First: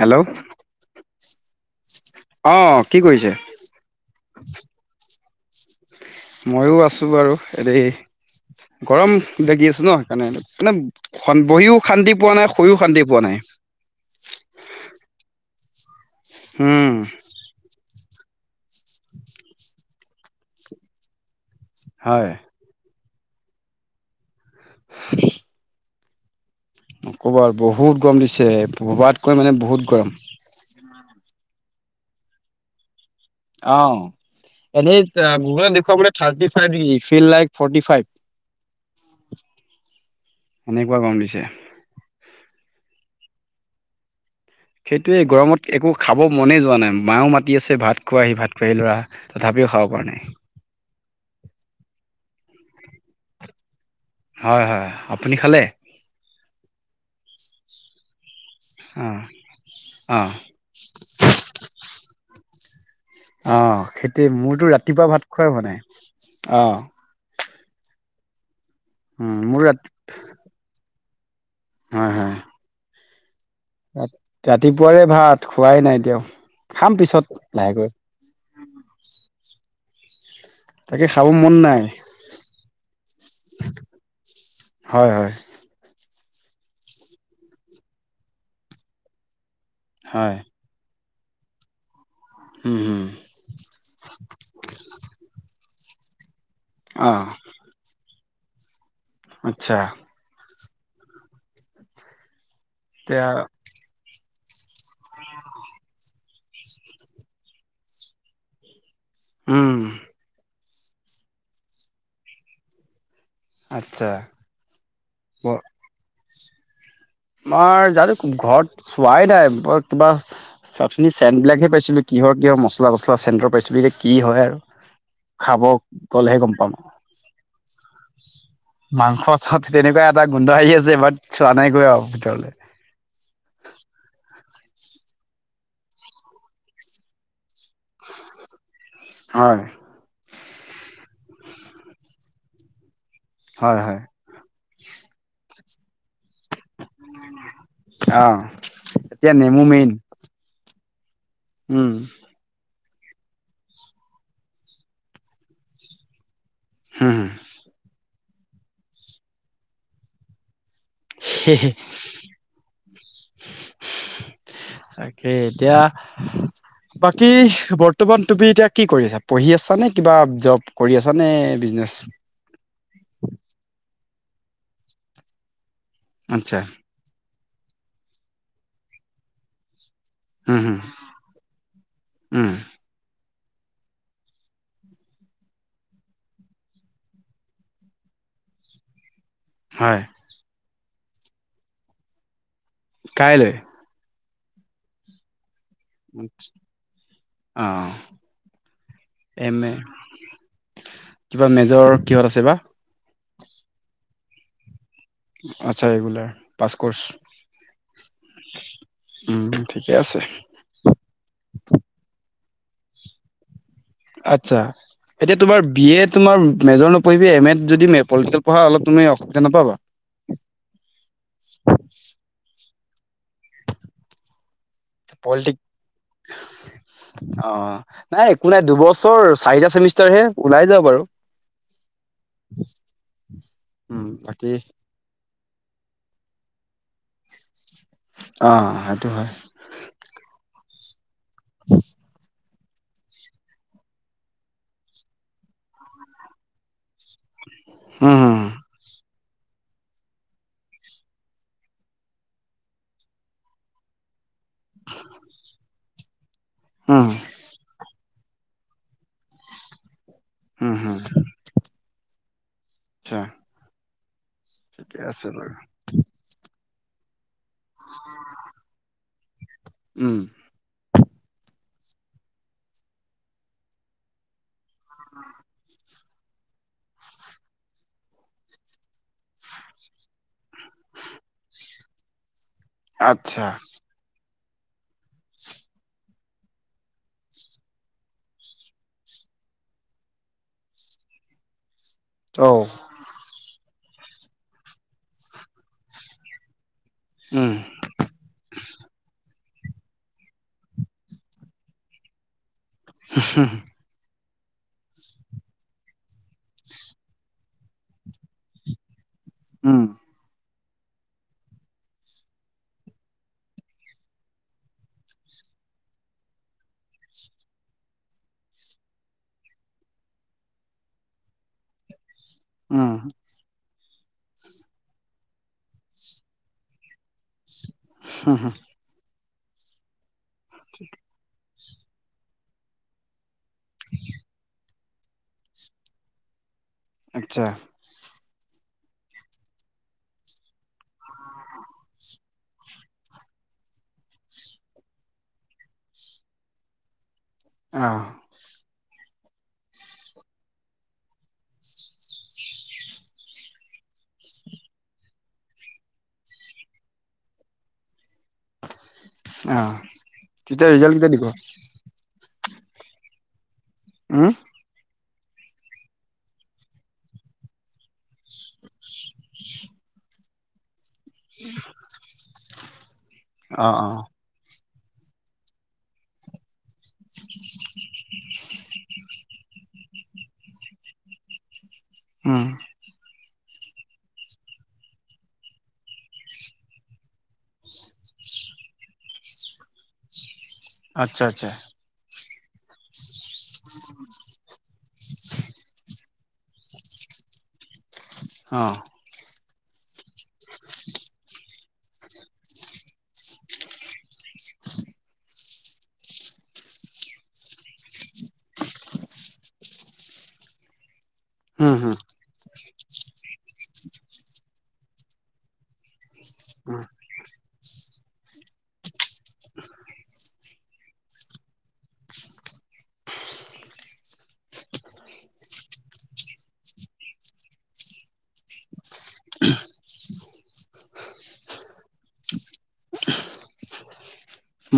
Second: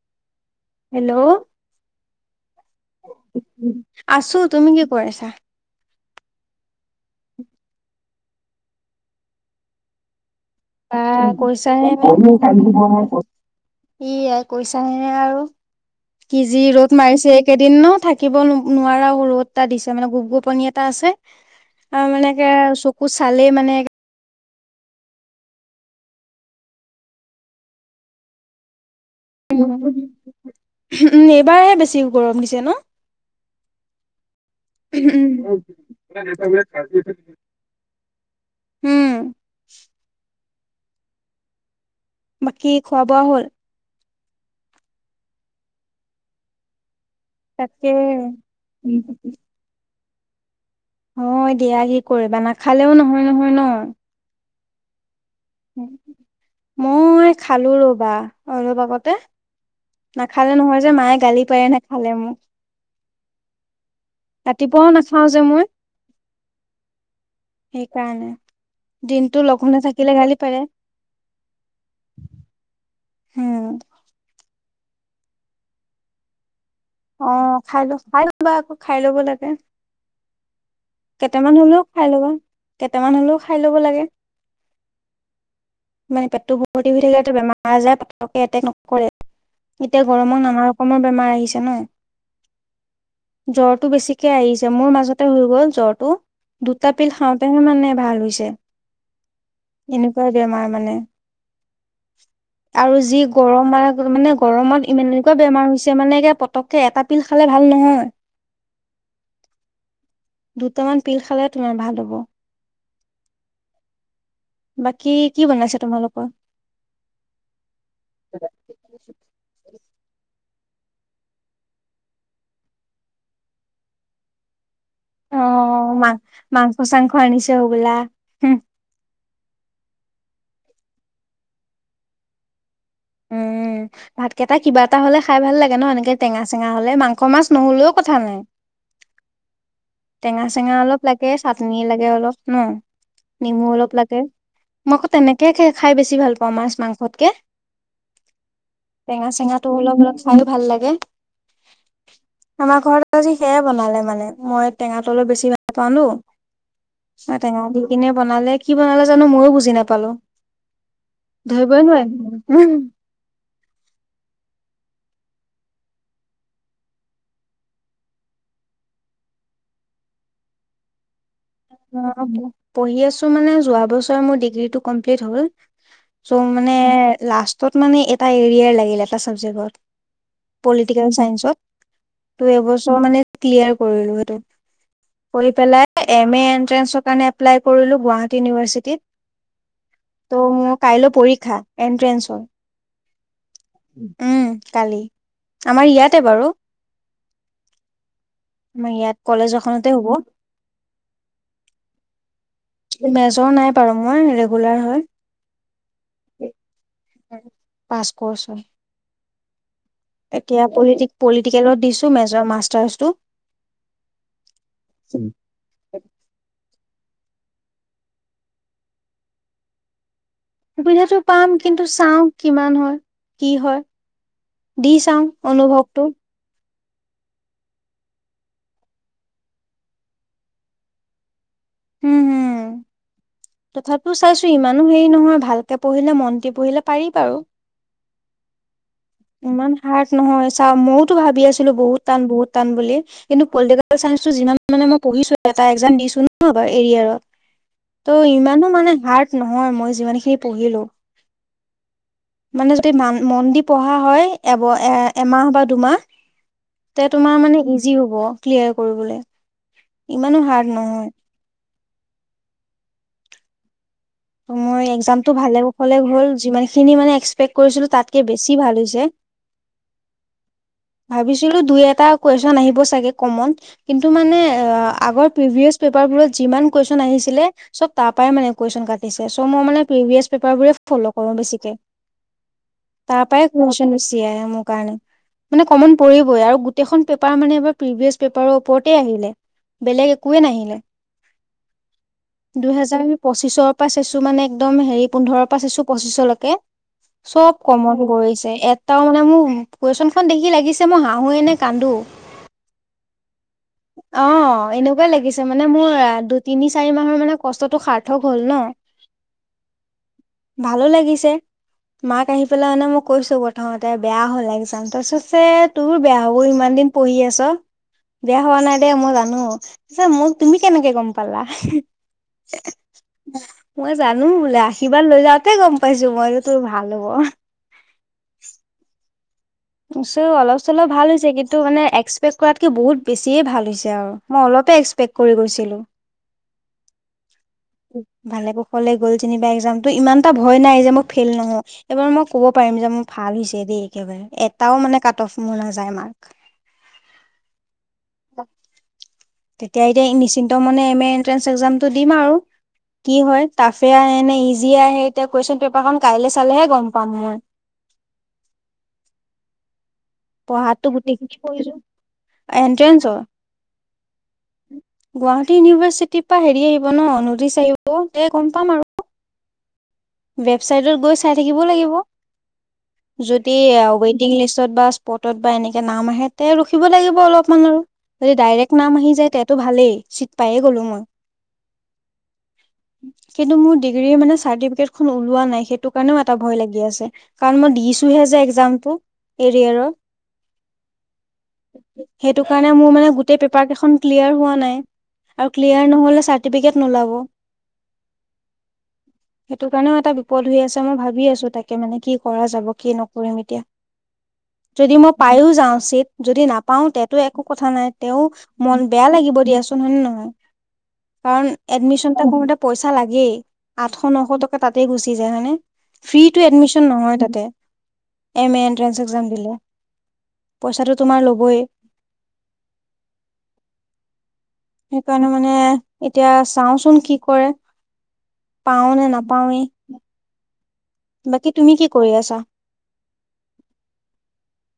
Hello hello অ কি কৰিছে? আছো তুমি কি কৰি আছা? মইয়ো আছো বাৰু এনেই, গৰম লাগি আছে ন। সেইকাৰণে বা মানে বহিও কৈছাহে শান্তি পোৱা নাই শুয়ো শান্তি পোৱা নাই ই আই কৈছাহে আৰু কি যি উম ৰ'দ মাৰিছে এই কেইদিন থা কিব নোৱাৰা ৰ'দ এটা দি আছে মানে গোপ গোপনি এটা আছে আৰু হয় এনেকে চ কু চালেই মানে [unintelligible] নকবা আৰু বহুত গৰম দিছে ভবাত উম উম এইবাৰহে বেছি গৰম দিছে ন অ এনেই গুগলত দেখুৱাবলৈ thirty five degree feel like forty five um এনেকোৱা গৰম দিছে বাকী খোৱা বোৱা হ'ল সেইটোৱে গৰমত একো খাব মনে যোৱা নাই মাও মা তি আছে তাকে ভাত খোৱাহি ভাত খোৱাহি ল'ৰা তথাপিও খাব পৰা নাই। হয় দিয়া কি কৰিবা নাখালেও নহয় নহয় ন হয় হয় আপুনি খালে? মই খালো ৰবা অলপ অ আগতে অ নাখালে নহয় যে মায়ে গালি পাৰে নেখালে মোক অ সেইটোয়ে মোৰতো ৰাতিপুৱাও ৰাতিপুৱা নাখাও ভাত যে খোৱাই মই হোৱা নাই অ সেইকাৰণে উম, দিনটো মোৰ ৰাত লঘোণে থাকিলে গালি পাৰে হয় হয় উম ৰাতিপুৱাৰে ভাত খোৱাই নাই এতিয়াও। খাম পিছত অ খাই লাহেকৈ লোৱা খাই লোৱা আকৌ খাই ল'ব লাগে। তাকে খাব মন কেইটামান নাই হলেও খাই ল'বা কেইটামান হলেও খাই ল'ব লাগে। হয় হয় মানে পেটটো ভৰ্তি হৈ থাকে, বেমাৰ আজাৰ পটকে এটেক নকৰে, এতিয়া হয়। গৰমত নামাৰ কমৰ বেমাৰ আহিছে ন। হম। জ্বৰটো বেছিকে আহিছে, মোৰ মাজতে হৈ গ'ল জ্বৰটো, দুটা পিল অ' খা তেঁহে মানে ভাল হৈছে। আচ্ছা। পোৰা বেমাৰ মানে, আৰু যি এতিয়া গৰম ম মই মানে গৰমত ইমান এনেকুৱা বেমাৰ হৈছে মানে এ পটককে এটা পিল খালে ভাল নহয়। উম। দুটামান পিল খালে তোমাৰ ভাল হ'ব। আচ্ছা। বাকী কি বনাইছে তোমালোকৰ? আমাৰ জানো, ঘৰত চোৱাই নাই [unintelligible] চাকচোনি চেণ্ট বিলাকহে পাইছিলো কিহৰ কিহৰ মছলা তছলা চেণ্টৰ পাইছিলো, এতিয়া কি হয় আৰু। খাব অ', মা গ'লেহে গম পাম। মাংস চাংস আনিছে হ'বোলা, উম মাংস চা তেনেকুৱা এটা গোন্ধ আহি আছে, বাট চোৱা নাইগৈ আৰু ভিতৰলৈ। উম, ভাতকেইটা কিবা এটা হ'লে খাই ভাল লাগে ন, এনেকে টেঙা চেঙা হ'লে মাংস মাছ নহ'লেও কথা নাই। হয়। টেঙা চেঙা অলপ লাগে, চাটনি লাগে অলপ ন, নেমু হয় অলপ হয় লাগে। মই আকৌ তেনেকে খাই বেছি ভাল পাওঁ, মাছ-মাংস কে, অ' টেঙা এতিয়া নেমু চেঙাটো মেইন অলপ অলপ খাইয়ো ভাল লাগে। উম। আমাৰ ঘৰত আজি সেয়াই বনালে মানে মই টেঙাত অলপ বেছি ভাল হুম, [unintelligible] টেঙা দি কিনে বনালে, কি বনালে জানো ময়ো বুজি নাপালো। ধৰিবই নোৱাৰিলোঁ। তাকে এতিয়া বাকী বৰ্তমান তুমি এতিয়া কি কৰি আছা, পঢ়ি আছা নে কিবা জব কৰি আছ নে বিজনেছ? [inaudible] পঢ়ি আছোঁ মানে যোৱা বছৰ মোৰ ডিগ্ৰীটো কমপ্লিট হ'ল, চ আচ্ছা, মানে লা তত মানে এটা এৰিয়াৰ লাগিল, এটা ছাবজেক্টত উম, হুম, পলিটিকেল চাইন্সত। ত উম, এবছৰ মানে ক্লিয়াৰ কৰিলো সেইটো, কৰি পেলাই এম এ এন্ট্ৰেঞ্চৰ কাৰণ এপলাই কৰিলো গুৱাহাটী ইউনিভাৰ্চিটিত। হয়। ত' মোৰ কাইলৈ পৰীক্ষা এন্ট্ৰেন্ঞ্চৰ। কাইলৈ? উম, কালি। আমাৰ ইয়াতে বাৰু। অ'। মোৰ ইয়াত এম কলেজ এ এখনতে হ'ব। কিবা মেজৰ কিহত আছে বা? মেজৰ নাই বাৰো মোৰ, ৰেগুলাৰ হয়। আচ্ছা, ৰেগুলাৰ পাছক'ৰ্চ। পাছ কৰ্চ হয়। উম ঠিকে আছে। এতিয়া পলিটিক পলিটিকেলত দিছো মেজ মাষ্টাৰ্চটো। আচ্ছা এতিয়া তোমাৰ বি এড তোমাৰ মেজৰ নপঢ়ি এম এত যদি ম পলিটিকেল পঢ়া অলপ তুমি অসুবিধা নাপাবা? অসুবিধাটো পাম কিন্তু চাওঁ কিমান হয় কি হয়। দি চাওঁ পলিটিক অনুভৱটো। অ নাই একো নাই দুবছৰ চাৰিটা চেমিষ্টাৰ হে ওলাই যাবা বাৰু। উম হম, উম, তথাপিও চাইছোঁ বাকী ইমান ইমানো হেৰি নহয় ভালকে পঢ়িলে মনদি পঢ়িলে পাৰি বাৰু। অ সেইটো হয়। ইমান হাৰ্ড নহয়, চাওঁ মইয়োতো ভাবি আছিলোঁ বহুত টান বহুত টান বুলি। কিন্তু পলিটিকেল চাইন্সটো যিমান মানে মই পঢ়িছো এটা এক্সাম দিছো ন বাৰু এৰিয়াৰৰ। ত' উম, ইমানো মানে হাৰ্ড নহয় মই যিমান খিনি পঢ়িলো। মানে যদি ম মন দি পঢ়া হয়, এব এ এমাহ বা দুমাহ তে উম, তোমাৰ মানে ইজি হব ক্লিয়াৰ কৰিবলে, ইমানো হাৰ্ড উম, হম, নহয়। আচ্ছা। মোৰ ঠিকে আছে এক্সজামটো বাৰু। ভালে কৌশলে হ'ল যিমান খিনি মানে এক্সপেক্ট কৰিছিলোঁ তাতকে বেছি ভাল হৈছে। উম। ভাবিছিলোঁ দুই এটা কুৱেশন আহিব চাগে কমন, কিন্তু মানে আগৰ প্ৰিভিয়াছ পে পেপাৰবোৰত যিমান কুৱেশচন আহিছিলে চব তাৰ পৰাই মানে কুৱেচন কাটিছে চ' মই মানে প্ৰিভিয়াছ পেপাৰ বোৰে ফল' কৰো বেছিকে। তাৰ আচ্ছা পৰাই কুৱেশচন বেছি আহে মোৰ কাৰণে। মানে কমন পৰিবই আৰু গোটেইখন পেপাৰ মানে এবাৰ প্ৰিভিয়াছ পেপাৰৰ ওপৰতেই আহিলে। বেলেগ একোৱে নাহিলে। ত' দুহেজাৰ আমি পঁচিছৰ পৰা চাইছোঁ মানে একদম হেৰি পোন্ধৰৰ পৰা চাইছোঁ পঁচিছলৈকে। চব উম, কমন কৰিছে এটাও মানে মোক কুৱেশন খন দেখি লাগিছে মই হাঁহোৱে নে কান্দো। হা হা অ এনেকুৱাই লাগিছে মানে মোৰ এ দুই তিনি চাৰি মাহৰ মানে কষ্টটো সাৰ্থক হল ন। [unintelligible] উম ভালো লাগিছে। মাক আহি পেলাই মানে মই কৈছো প্ৰথমতে বেয়া হ'ল এক্সজাম তাৰ পিছত যে তোৰ বেয়া হ'ব ইমান দিন পঢ়ি আছ। বেয়া হোৱা নাই দে মই জানো, পিছে মোক তুমি কেনেকে গম পালা। উম মই জানো বোলে আশীৰ্বাদ লৈ যাওঁতে গম পাইছো মই যে তোৰ ভাল হ'ব। হা হা মই কৈছোঁ অলপ চলপ ভাল হৈছে কিন্তু টো মানে এক্সপেক্ট কৰাতকৈ বহুত বেছিয়ে ভাল হৈছে আৰু মই অলপে এক্সপেক্ট কৰি গৈছিলোঁ। [unintelligible] আচ্ছা। ভালে কৌশলে গ'ল যেনিবা এক্সামটো ইমান এটা ভয় নাই যে মই ফেইল নহও। এইবাৰ মই কব পাৰিম যে মোৰ ভাল হৈছে দেই একেবাৰে এটাও মানে কাট অফ মোৰ নাযায় মাৰ্ক। অ। [inaudible] তেতিয়া এতিয়া নিশিন্ত মনে এম এ এণ্ট্ৰেন্স এক্জামটো দিম আৰু। কি হয় টাফে আহে নে ইজিয়ে আহে এতিয়া কুৱেশ্যন পেপাৰখন কাইলৈ চালেহে গম পাম মই। অ' তেতিয়া ৰিজাল্ট কেতিয়া দিব? এণ্ট্ৰেন্সৰ। উম। গুৱাহাটী ইউনিভাৰ্চিটিৰ পৰা হেৰি আহিব ন নটিশ আহিব [unintelligible] গম পাম আৰু। [inaudible] ৱেবচাইটত গৈ চাই থাকিব লাগিব যদি অ', এয়া অ', ৱেইট। ৱেটিং লিষ্টত বা স্পৰ্টত বা এনেকে নাম আহে তে ৰখিব লাগিব অলপমান আৰু। যদি ডাইৰেক্ট নাম আহি যায় তেতিয়াতো ভালেই চিট পায়ে গ'লো মই। উম। কিন্তু মোৰ ডিগ্ৰীৰ মানে চাৰ্টিফিকেট ওলোৱা নাই সেইটো কাৰণেও এটা ভয় লাগি আছে কাৰণ মই দিছোহে যে একজামটো। এৰিয়াৰৰ। আচ্ছা আচ্ছা। সেইটো কাৰণে মোৰ মানে গোটেই পেপাৰ কেইখন ক্লিয়াৰ হোৱা নাই। আৰু ক্লিয়াৰ নহলে চাৰ্টিফিকেট নোলাব। অঁ। সেইটো কাৰণেও এটা বিপদ হৈ আছে মই ভাবি আছো তাকে মানে কি কৰা যাব কি নকৰিম এতিয়া। যদি মই পায়ো যাওঁ চিত যদি নাপাও তেতো একো কথা নাই তেওঁ মন বেয়া লাগিব দিয়াচোন হয়নে নহয়। কাৰণ হম, হম, এডমিশনটা কৰোতে পইচা লাগেই আঠশ নশ টকা তাতেই গুচি যায় হয়নে। ফ্ৰীটো হম, এডমিশন নহয় তাতে এম এ এনট্ৰেঞ্চ এক্সাম দিলে। পইচাটো তোমাৰ ল'বয়ে। সেইকাৰণে মানে এতিয়া চাওচোন কি কৰে পাও নে নাপাওৱেই। বাকি তুমি কি কৰি আছা?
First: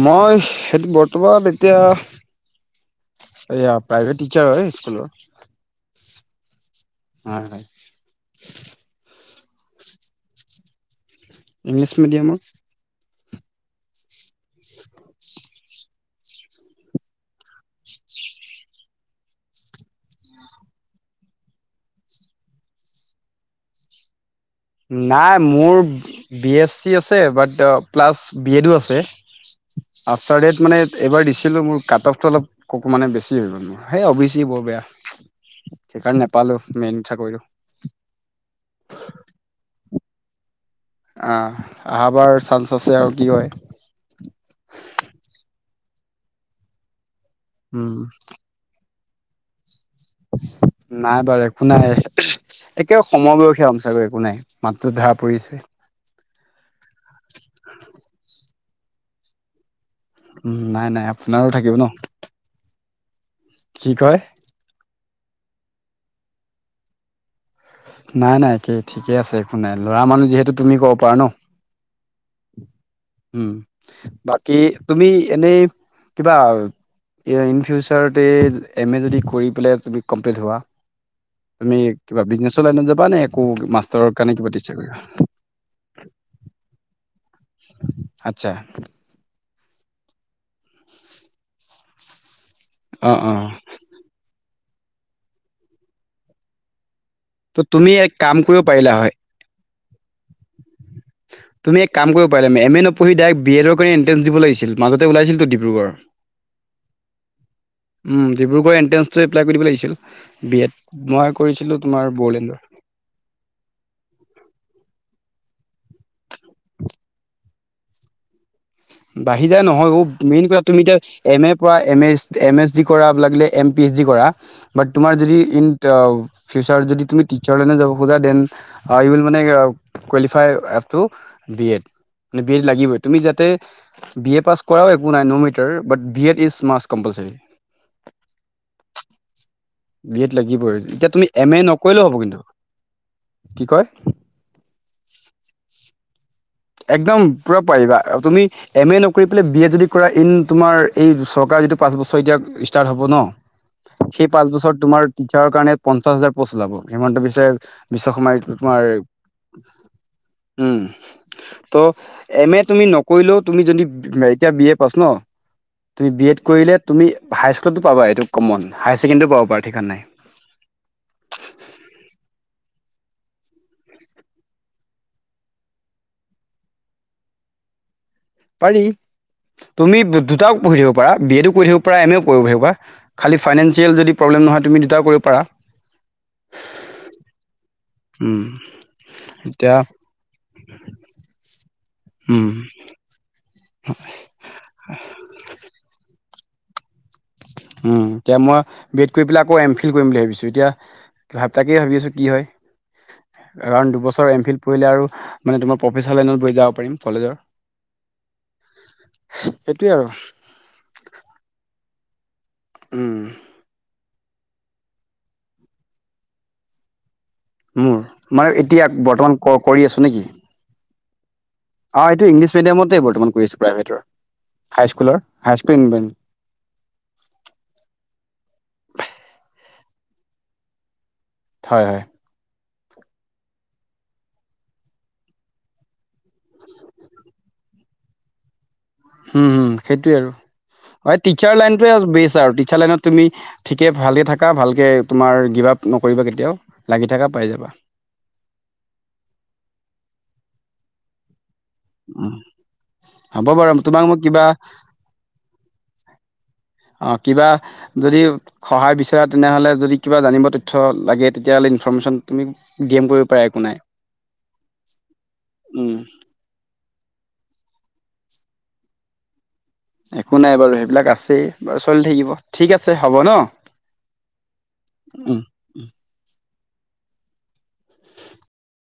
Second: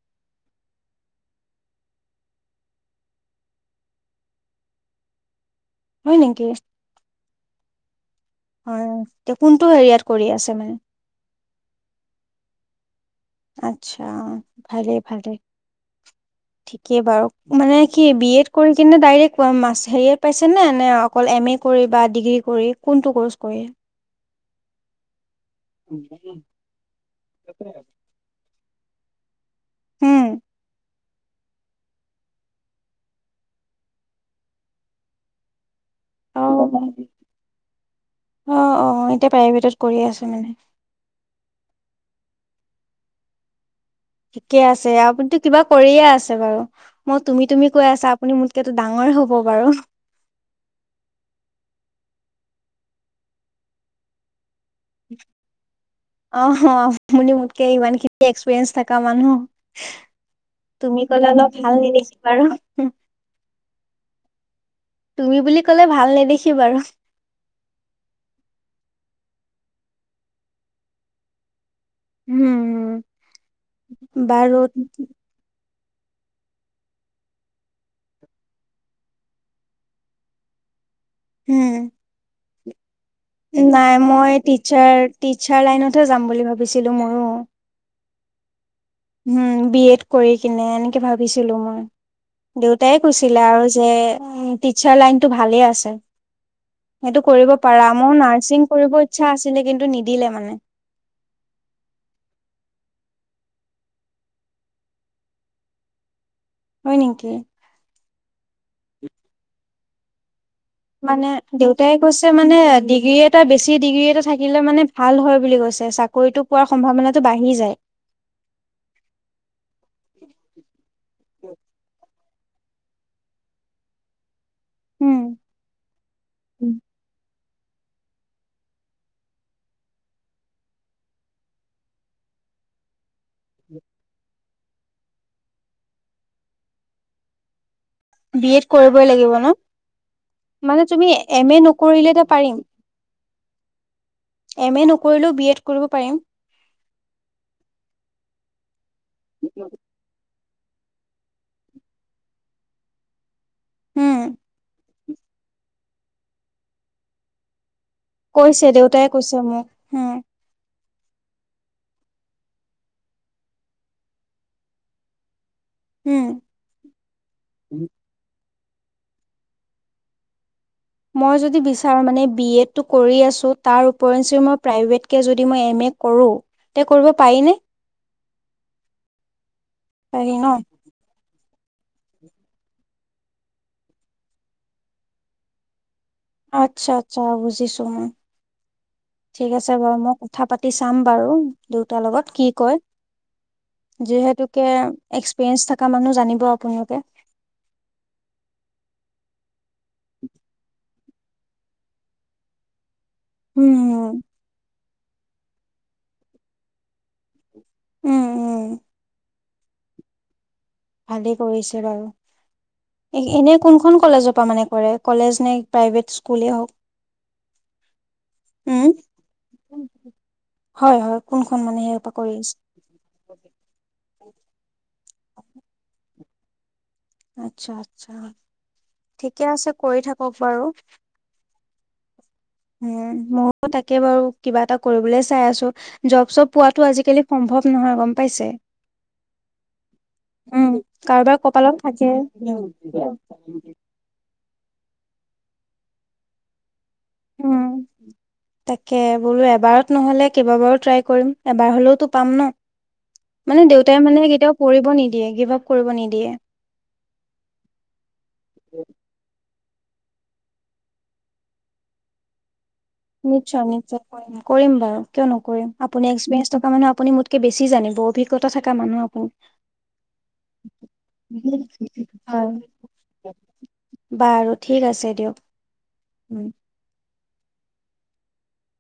মই সেইটো বৰ্তমান এতিয়া। এইয়া প্ৰাইভেট টিচাৰ হয় স্কুলৰ। হয় নেকি? হয় হয়। হয়। এ', কোনটো এৰিয়াত কৰি আছে মানে? ইংলিছ মিডিয়ামত। আচ্ছা। ভালে ভালে। [unintelligible] কে বাৰু। মানে সি বি এড কৰি কিনে ডাইৰেক্ট অ', মাচ হেৰিয়োত পাইছে নে, নে অক- কল এম এ কৰি বা ডিগ্ৰী কৰি, কোনটো কোৰ্চ কৰি? নাই মোৰ, বি এছ চি আছে বাট প্লাচ বি এডও আছে। উম অফটাৰ ডেত মানে এইবাৰ দিছিলোঁ মোৰ কাট‌-অফটো অলপ ক' মানে বেছি হৈ গ'ল মোৰ। সেই অ বি ছি বৰ বেয়া। সেইকাৰণে নেপালোঁ মেইন চাকৰিটো। অহ, অহ। এতিয়া প্ৰাইভেটত কৰি আছে মানে। আহ', অহা বাৰ চান্স আছে আৰু কি হয়। ঠিকে আছে। আপুনিতো কিবা কৰিয়ে আছে বাৰু। মই তুমি তুমি কৈ উম আছা, আপুনি মোক এতিয়াতো ডাঙৰে হ'ব বাৰু। নাই বাৰু, একো নাই। একে সময়বয়সীয়া হম চাগে, একো নাই। মাতটো ধৰা পৰিছে। অ', হ'। মোলে, মোতকে ইমানখিনি এক্সপিৰিয়েঞ্চ থাকা মানুহ। উম নাই তুমি নাই ক'লে আপোনাৰো অলপ, থাকিব ভাল ন নেদেখিবা আৰু। কি কয়? তুমি বুলি ক'লে, ভাল নেদেখি বাৰু। নাই নাই একে ঠিকে আছে, একো নাই। ল'ৰা মানুহ যিহেতু, তুমি ক'ব পাৰা ন'। উম উম, বাৰু বাকী তুমি এনেই কিবা য়ে ইন ফিউচাৰতে, এম এ যদি কৰি পেলাই তুমি কমপ্লিট হোৱা। উম তুমি কিবা বিজনেছৰ লাইনত যাবা নে? একো নাই, মাষ্টাৰৰ মই কাৰণে কিবা কৰিবা টিচাৰ টিচাৰ লাইনতহে যাম বুলি ভাবিছিলোঁ মইও। আচ্ছা। উম, বি এত কৰি কিনে, এনেকে ভাবিছিলোঁ মই। দেউতাই অ অ কৈছিলে আৰু যে উম, টিচাৰ লাইনটো ভালে আছে। সেইটো কৰিব ত পাৰা। তুমি এক মোৰ কাম নাৰ্ছিং পাৰিলা কৰিব হয় ইচ্ছা আছিলে, কিন্তু নিদিলে মানে। [inaudible] তুমি এক কাম কৰিব পাৰিলা। [unintelligible] মে এম এ নপঢ়ি ডাইৰেক্ট বি এডৰ কৰি এণ্ট্ৰেন্স দিব লাগিছিল। মাজতে ওলাইছিলটো ডিব্ৰুগড়। হয় নেকি? উম, ডিব্ৰুগড় এণ্ট্ৰেন্সটো এপ্লাই কৰি দিব লাগিছিল। B Ed. মানে, মই কৰিছিলোঁ দেউতাই তোমাৰ কৈছে মানে বড়োলেণ্ডৰ। আ', ডিগ্ৰী এটা বেছি ডিগ্ৰী এটা থাকিলে মানে ভাল হয় বুলি কৈছে। চাকৰিটো পোৱাৰ সম্ভাৱনাটো বাঢ়ি যায়। বাঢ়ি যায় নহয় অ। মেইন কথা তুমি এতিয়া এম এ পৰা, এম এ চ, এম এচ ডি কৰা, লাগিলে এম পি এইচ ডি কৰা। বাট তোমাৰ উম। যদি ইন আ', ফিউচাৰত যদি তুমি টিচাৰ লাইনে যাব খোজা। দেন আই ৱিল মানে অ', qualify up to B Ed. মানে বি এড লাগিবই। তুমি যাতে বি এ পাছ কৰাও একো নাই no matter. But B Ed is must compulsory. B Ed কৰিবই লাগিব ন'? বি এড লাগিবই। মানে এতিয়া তুমি এম এ নকৰিলেও নকৰিলে হ'ব এতিয়া কিন্তু। পাৰিম। কি কয়? এম এ নকৰিলেও, বি এড কৰিব পাৰিম? একদম পুৰা পাৰিবা। আৰু তুমি এম এ নকৰি পেলাই বি এড যদি কৰা। ইন তোমাৰ, এই চৰকাৰ যিটো পাঁচ বছৰ এতিয়া ষ্টাৰ্ট হ'ব ন'। উম। সেই পাঁচ বছৰ তোমাৰ টিচাৰৰ কাৰণে পঞ্চাশ হাজাৰ পষ্ট ওলাব। হিমন্ত বিশ্বেই বিশ্ব শৰ্মাই এইটো কৈছে তোমাৰ এই, দেউতাই কৈছে মোক হম উম। ত', এম এ তুমি নকৰিলেও তুমি যদি, এতিয়া বি এ পাছ ন'? তুমি উম বি এড কৰিলে তুমি হাইস্কুলতো পাবা, এইটো কমন। হায় ছেকেণ্ডেৰীও পাব পাৰা ঠিকাণ নাই। মই যদি বিচাৰোঁ মানে বি এডটো কৰি আছোঁ। তাৰ উপৰিঞ্চি মই প্ৰাইভেটকে যদি মই এম এ কৰো তে, কৰিব পাৰি নে? পাৰি। তুমি পাৰি ন দুটাও পঢ়ি থাকিব পাৰা। বি এডো কৰি থাকিব প্ৰায় এমও কৰিব। [unintelligible] খালী ফাইনেন্সিয়েল যদি প্ৰব্লেম নহয়, তুমি দুটাও কৰিব পাৰা। আচ্ছা আচ্ছা বুজিছো মই। উম ঠিক আছে এতিয়া বাৰু মও কথা পাতি চাম বাৰু দেউতাৰ লগত। কি উম কয়? যিহেতুকে এক্সপিৰিয়েঞ্চ থাকা মানুহ জানিব আপুনালোকে। উম, এতিয়া মই বি এড কৰি পেলাই আকৌ এম ফিল কৰিম বুলি ভাবিছোঁ। এতিয়া [unintelligible] তাকেই ভাবি আছোঁ। কি হয়? উম এৰাউণ্ড দুবছৰ এম ফিল পঢ়িলে আৰু মানে তোমাৰ প্ৰফেচাৰ লাইনত পঢ়ি যাব পাৰিম কলেজৰ উম উম সেইটোৱে আৰু ভালেই কৰিছে বাৰু, উম, এ এনেই কোনখন কলেজৰ পা মানে কৰে কলেজ নে প্ৰাইভেট স্কুলেই হওক মোৰ, মানে উম এতিয়া বৰ্তমান ক, কৰি আছো নেকি? হয়, হয়, কোনখন মানে সেই অ, পৰা এইটো কৰি ইংলিছ আছে মিডিয়ামতেই বৰ্তমান কৰিছো। প্ৰাইভেটৰ, হাইস্কুলৰ হাইস্কুল ইনভেন্ট আচ্ছা-আচ্ছা ঠিকে আছে কৰি থাকক বাৰু হয়, হয়। উম, মইয়ো তাকে বাৰু কিবা এটা কৰিবলে চাই আছো। জব চব পোৱাটো আজিকালি সম্ভৱ নহয় গম পাইছে। হুম হুম, সেইটোৱে আৰু, উম হয় কাৰোবাৰ টিচাৰ কপালত থাকে লাইনটোৱে বেচ আৰু টিচাৰ লাইনত তুমি ঠিকে ভালে থাকা ভালকে তোমাৰ গিভ আপ নকৰিবা কেতিয়াও লাগি থকা পাই যাবা। উম তাকে বোলো এবাৰত নহ'লে কেইবাবাৰো ট্ৰাই কৰিম এবাৰ হলেও, টো পাম উম, ন, হ'ব মানে বাৰু তোমাক দেউতাই মই মানে কিবা কেতিয়াও পৰিব নিদিয়ে গিভ আপ কৰিব নিদিয়ে। অ, কিবা যদি সহায় বিচৰা তেনেহ'লে যদি কিবা জানিব তথ্য লাগে, তেতিয়াহ'লে ইনফৰ্মেশ্যন তুমি গেম বৰ্ড নিশ্চয়-নিশ্চয় কৰিম, কৰিম বাৰু কিয় নকৰিম, উম আপুনি এক্সপিৰিয়েঞ্চ থকা মানুহ আপুনি মোত কে বেছি জানিব অভিজ্ঞা থকা মানুহ আপুনি। একো নাই বাৰু সেইবিলাক আছেই বাৰু চলি থাকিব হয় ঠিক আছে হ'ব ন। বাৰু ঠিক আছে উম দিয়ক, উম। উম।